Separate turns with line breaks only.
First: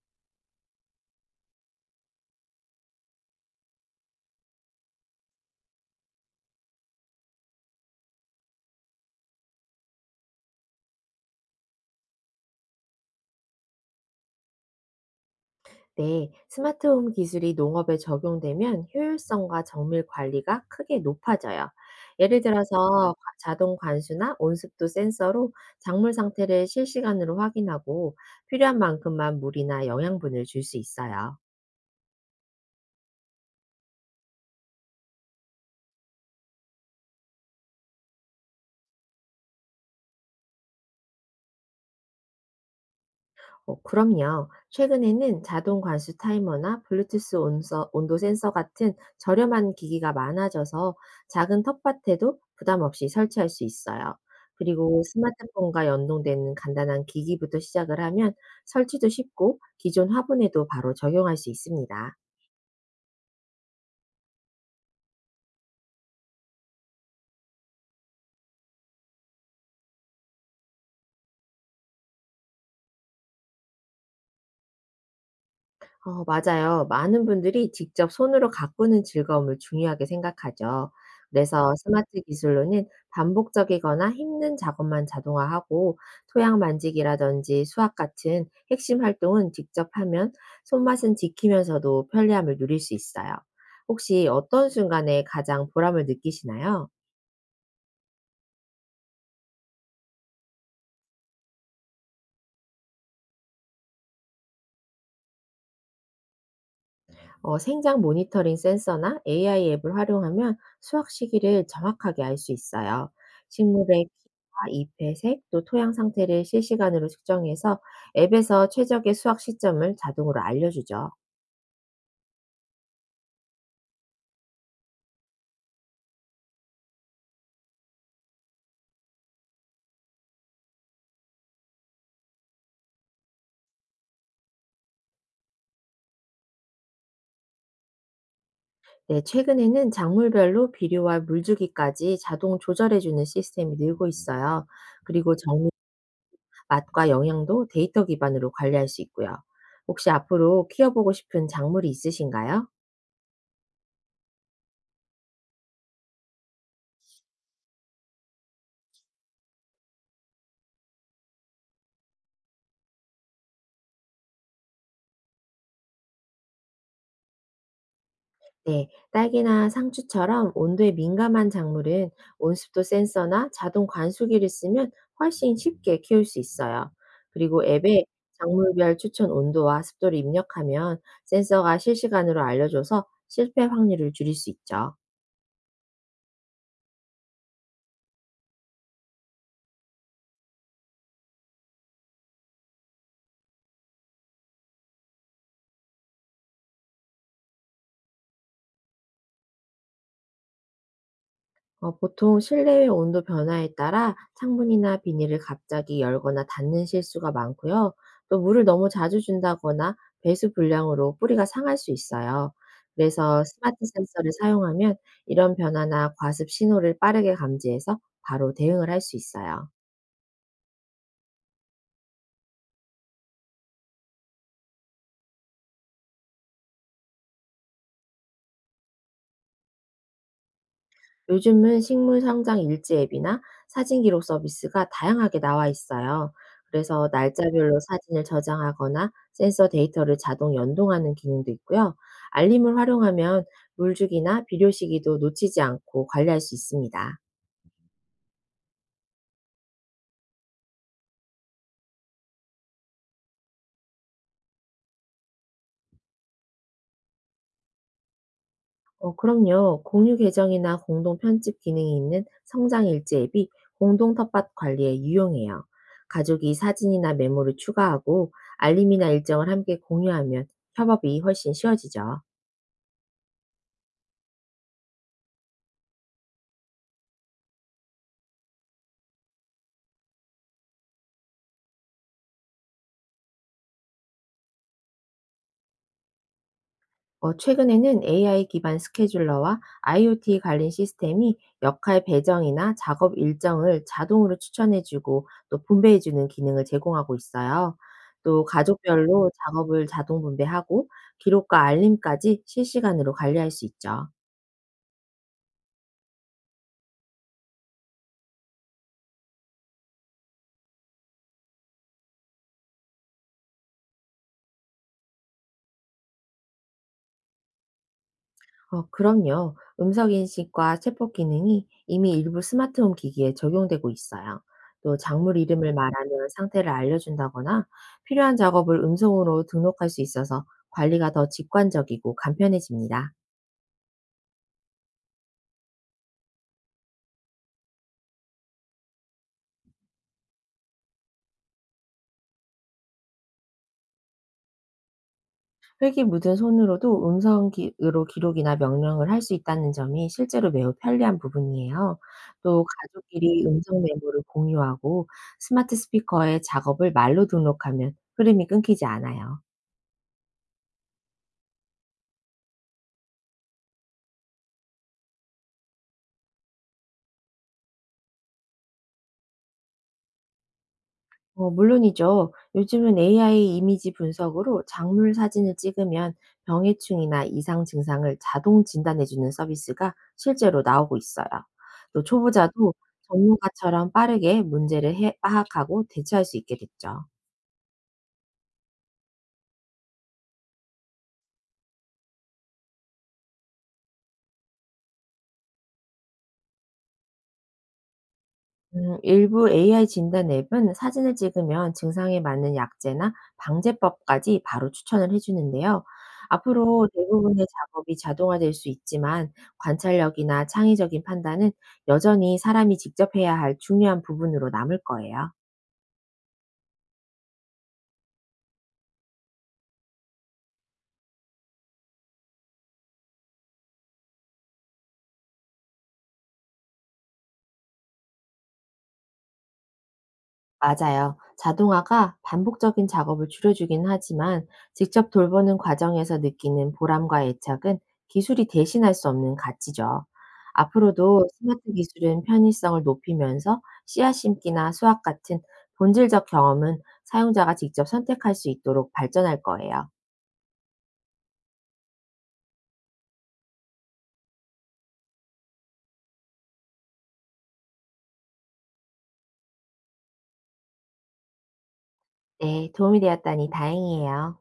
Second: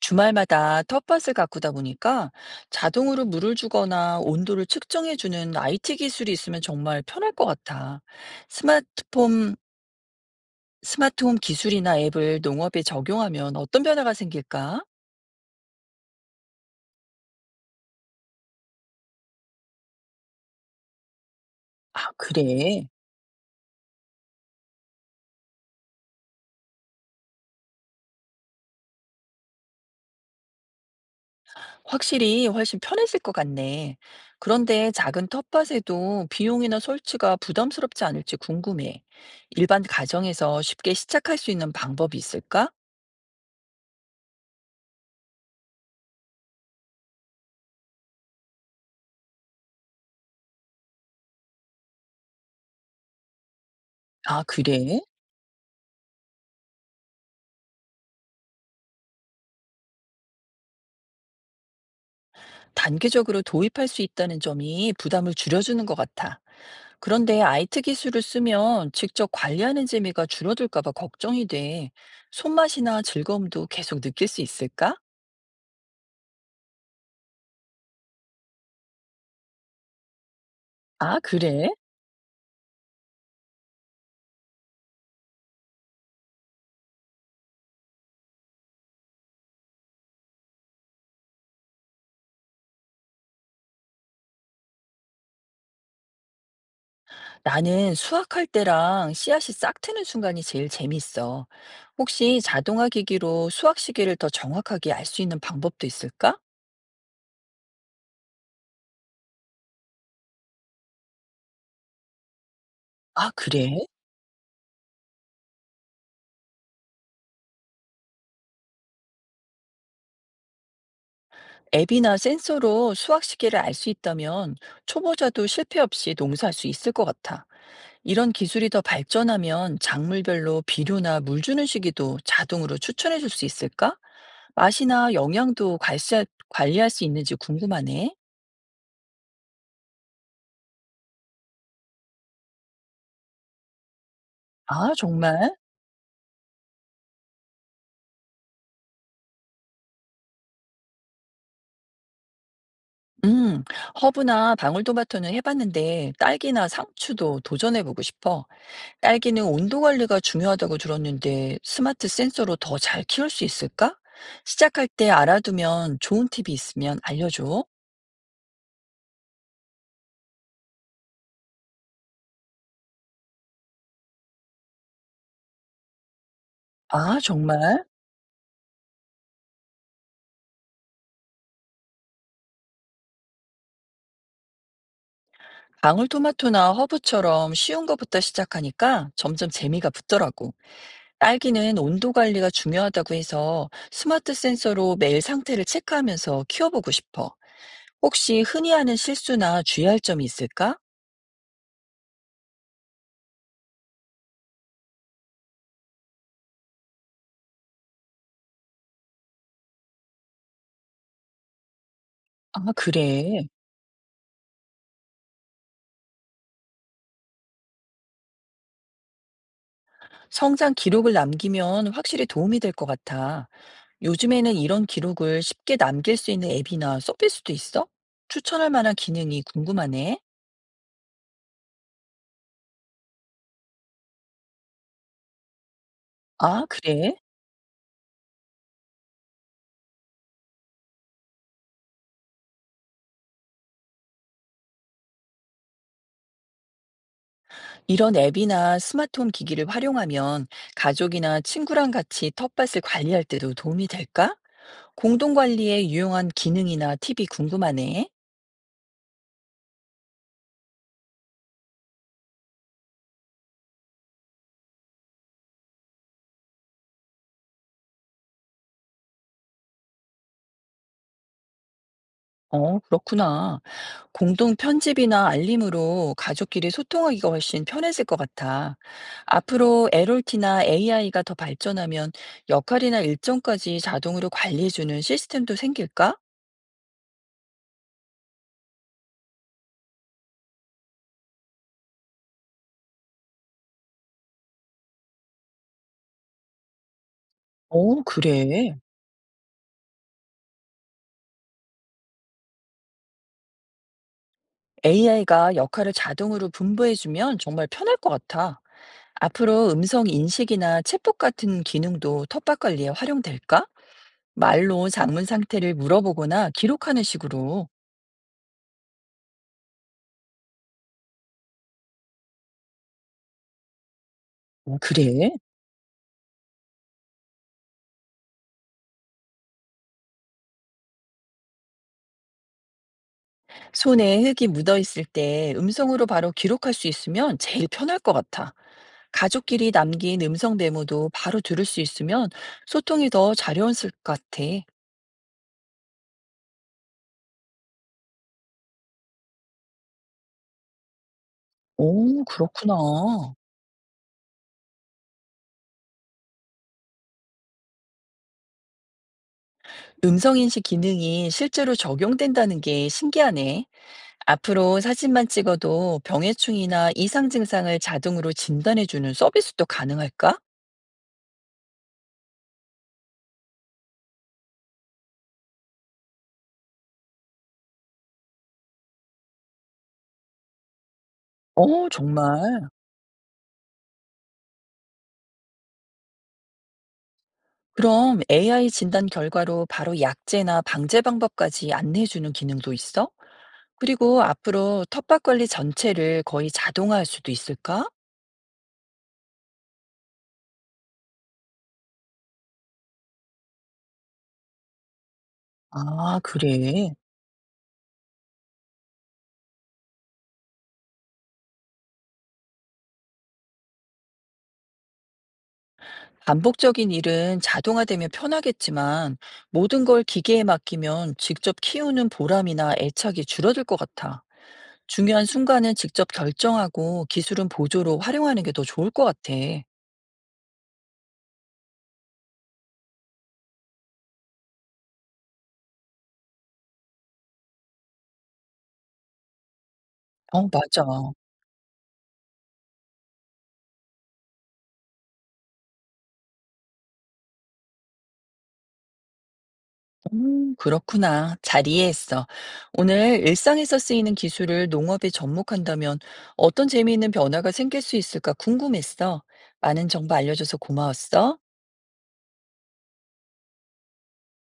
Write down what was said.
주말마다 텃밭을 가꾸다 보니까 자동으로 물을 주거나 온도를 측정해주는 IT 기술이 있으면 정말 편할 것 같아. 스마트폰, 스마트홈 기술이나 앱을 농업에 적용하면 어떤 변화가 생길까?
네, 스마트홈 기술이 농업에 적용되면 효율성과 정밀 관리가 크게 높아져요.
아,
예를
그래.
들어서 자동 관수나 온습도 센서로 작물 상태를 실시간으로 확인하고 필요한 만큼만 물이나 영양분을 줄 수 있어요.
확실히 훨씬 편해질 것 같네. 그런데 작은 텃밭에도 비용이나 설치가 부담스럽지 않을지 궁금해. 일반 가정에서 쉽게 시작할 수 있는 방법이 있을까?
그럼요. 최근에는 자동 관수 타이머나 블루투스 온도 센서 같은 저렴한 기기가 많아져서 작은 텃밭에도 부담 없이 설치할 수 있어요.
아, 그래?
그리고 스마트폰과 연동되는 간단한 기기부터 시작을 하면 설치도 쉽고 기존 화분에도 바로 적용할 수 있습니다.
단기적으로 도입할 수 있다는 점이 부담을 줄여주는 것 같아. 그런데 IT 기술을 쓰면 직접 관리하는 재미가 줄어들까봐 걱정이 돼. 손맛이나 즐거움도 계속 느낄 수 있을까?
어 맞아요. 많은 분들이 직접 손으로 가꾸는 즐거움을 중요하게 생각하죠.
아, 그래?
그래서 스마트 기술로는 반복적이거나 힘든 작업만 자동화하고 토양 만지기라든지 수학 같은 핵심 활동은 직접 하면 손맛은 지키면서도 편리함을 누릴 수 있어요. 혹시 어떤 순간에 가장 보람을 느끼시나요?
나는 수확할 때랑 씨앗이 싹 트는 순간이 제일 재밌어. 혹시 자동화 기기로 수확 시기를 더 정확하게 알 수 있는 방법도 있을까?
생장 모니터링 센서나 AI 앱을 활용하면 수확 시기를 정확하게 알 수 있어요.
아, 그래?
식물의 키와 잎의 색, 또 토양 상태를 실시간으로 측정해서 앱에서 최적의 수확 시점을 자동으로 알려주죠.
앱이나 센서로 수확 시기를 알 수 있다면 초보자도 실패 없이 농사할 수 있을 것 같아. 이런 기술이 더 발전하면 작물별로 비료나 물 주는 시기도 자동으로 추천해 줄 수 있을까? 맛이나 영양도 관리할 수 있는지 궁금하네.
네, 최근에는 작물별로 비료와 물주기까지 자동 조절해주는 시스템이 늘고 있어요.
아,
그리고
정말?
정미 맛과 영양도 데이터 기반으로 관리할 수 있고요. 혹시 앞으로 키워보고 싶은 작물이 있으신가요?
음, 허브나 방울토마토는 해봤는데 딸기나 상추도 도전해보고 싶어. 딸기는 온도 관리가 중요하다고 들었는데 스마트 센서로 더 잘 키울 수 있을까? 시작할 때 알아두면 좋은 팁이 있으면 알려줘.
네, 딸기나 상추처럼 온도에 민감한 작물은 온습도 센서나 자동 관수기를 쓰면 훨씬 쉽게 키울 수 있어요.
아,
그리고
정말?
앱에 작물별 추천 온도와 습도를 입력하면 센서가 실시간으로 알려줘서 실패 확률을 줄일 수 있죠.
방울토마토나 허브처럼 쉬운 것부터 시작하니까 점점 재미가 붙더라고. 딸기는 온도 관리가 중요하다고 해서 스마트 센서로 매일 상태를 체크하면서 키워보고 싶어. 혹시 흔히 하는 실수나 주의할 점이 있을까?
보통 실내외 온도 변화에 따라 창문이나 비닐을 갑자기 열거나 닫는 실수가 많고요. 또 물을 너무 자주 준다거나 배수 불량으로 뿌리가 상할 수 있어요.
아,
그래서
그래.
스마트 센서를 사용하면 이런 변화나 과습 신호를 빠르게 감지해서 바로 대응을 할 수 있어요.
성장 기록을 남기면 확실히 도움이 될 것 같아. 요즘에는 이런 기록을 쉽게 남길 수 있는 앱이나 서비스도 있어? 추천할 만한 기능이 궁금하네.
요즘은 식물 성장 일지 앱이나 사진 기록 서비스가 다양하게 나와 있어요.
아,
그래서
그래?
날짜별로 사진을 저장하거나 센서 데이터를 자동 연동하는 기능도 있고요. 알림을 활용하면 물주기나 비료 시기도 놓치지 않고 관리할 수 있습니다.
이런 앱이나 스마트홈 기기를 활용하면 가족이나 친구랑 같이 텃밭을 관리할 때도 도움이 될까? 공동 관리에 유용한 기능이나 팁이 궁금하네.
그럼요. 공유 계정이나 공동 편집 기능이 있는 성장 일지 앱이 공동 텃밭 관리에 유용해요. 가족이 사진이나 메모를 추가하고 알림이나 일정을 함께 공유하면 협업이 훨씬 쉬워지죠.
어, 그렇구나. 공동 편집이나 알림으로 가족끼리 소통하기가 훨씬 편해질 것 같아. 앞으로 에롤티나 AI가 더 발전하면 역할이나 일정까지 자동으로 관리해주는 시스템도 생길까?
최근에는 AI 기반 스케줄러와 IoT 관련 시스템이 역할 배정이나 작업 일정을 자동으로 추천해주고 또 분배해주는 기능을 제공하고 있어요.
어,
또
그래.
가족별로 작업을 자동 분배하고 기록과 알림까지 실시간으로 관리할 수 있죠.
AI가 역할을 자동으로 분부해주면 정말 편할 것 같아. 앞으로 음성 인식이나 챗봇 같은 기능도 텃밭 관리에 활용될까? 말로 작물 상태를 물어보거나 기록하는 식으로.
그럼요. 음성인식과 챗봇 기능이 이미 일부 스마트홈 기기에 적용되고 있어요.
오,
또
그래?
작물 이름을 말하면 상태를 알려준다거나 필요한 작업을 음성으로 등록할 수 있어서 관리가 더 직관적이고 간편해집니다.
손에 흙이 묻어 있을 때 음성으로 바로 기록할 수 있으면 제일 편할 것 같아. 가족끼리 남긴 음성 메모도 바로 들을 수 있으면 소통이 더 자연스러울 것 같아.
흙이 묻은 손으로도 음성으로 기록이나 명령을 할 수 있다는 점이 실제로 매우 편리한 부분이에요.
오,
또
그렇구나.
가족끼리 음성 메모를 공유하고 스마트 스피커에 작업을 말로 등록하면 흐름이 끊기지 않아요.
음성인식 기능이 실제로 적용된다는 게 신기하네. 앞으로 사진만 찍어도 병해충이나 이상 증상을 자동으로 진단해주는 서비스도 가능할까?
어 물론이죠. 요즘은 AI 이미지 분석으로 작물 사진을 찍으면 병해충이나 이상 증상을 자동 진단해 주는 서비스가 실제로 나오고 있어요.
어,
또
정말.
초보자도 전문가처럼 빠르게 문제를 해 파악하고 대처할 수 있게 됐죠.
그럼 AI 진단 결과로 바로 약제나 방제 방법까지 안내해주는 기능도 있어? 그리고 앞으로 텃밭 관리 전체를 거의 자동화할 수도 있을까?
일부 AI 진단 앱은 사진을 찍으면 증상에 맞는 약제나 방제법까지 바로 추천을 해주는데요.
아,
앞으로
그래.
대부분의 작업이 자동화될 수 있지만 관찰력이나 창의적인 판단은 여전히 사람이 직접 해야 할 중요한 부분으로 남을 거예요.
반복적인 일은 자동화되면 편하겠지만 모든 걸 기계에 맡기면 직접 키우는 보람이나 애착이 줄어들 것 같아. 중요한 순간은 직접 결정하고 기술은 보조로 활용하는 게 더 좋을 것 같아.
맞아요. 자동화가 반복적인 작업을 줄여주긴 하지만 직접 돌보는 과정에서 느끼는 보람과 애착은 기술이 대신할 수 없는 가치죠.
어, 맞아.
앞으로도 스마트 기술은 편의성을 높이면서 씨앗 심기나 수학 같은 본질적 경험은 사용자가 직접 선택할 수 있도록 발전할 거예요.
그렇구나. 잘 이해했어. 오늘 일상에서 쓰이는 기술을 농업에 접목한다면 어떤 재미있는 변화가 생길 수 있을까 궁금했어. 많은 정보 알려줘서 고마웠어.
네, 도움이 되었다니 다행이에요.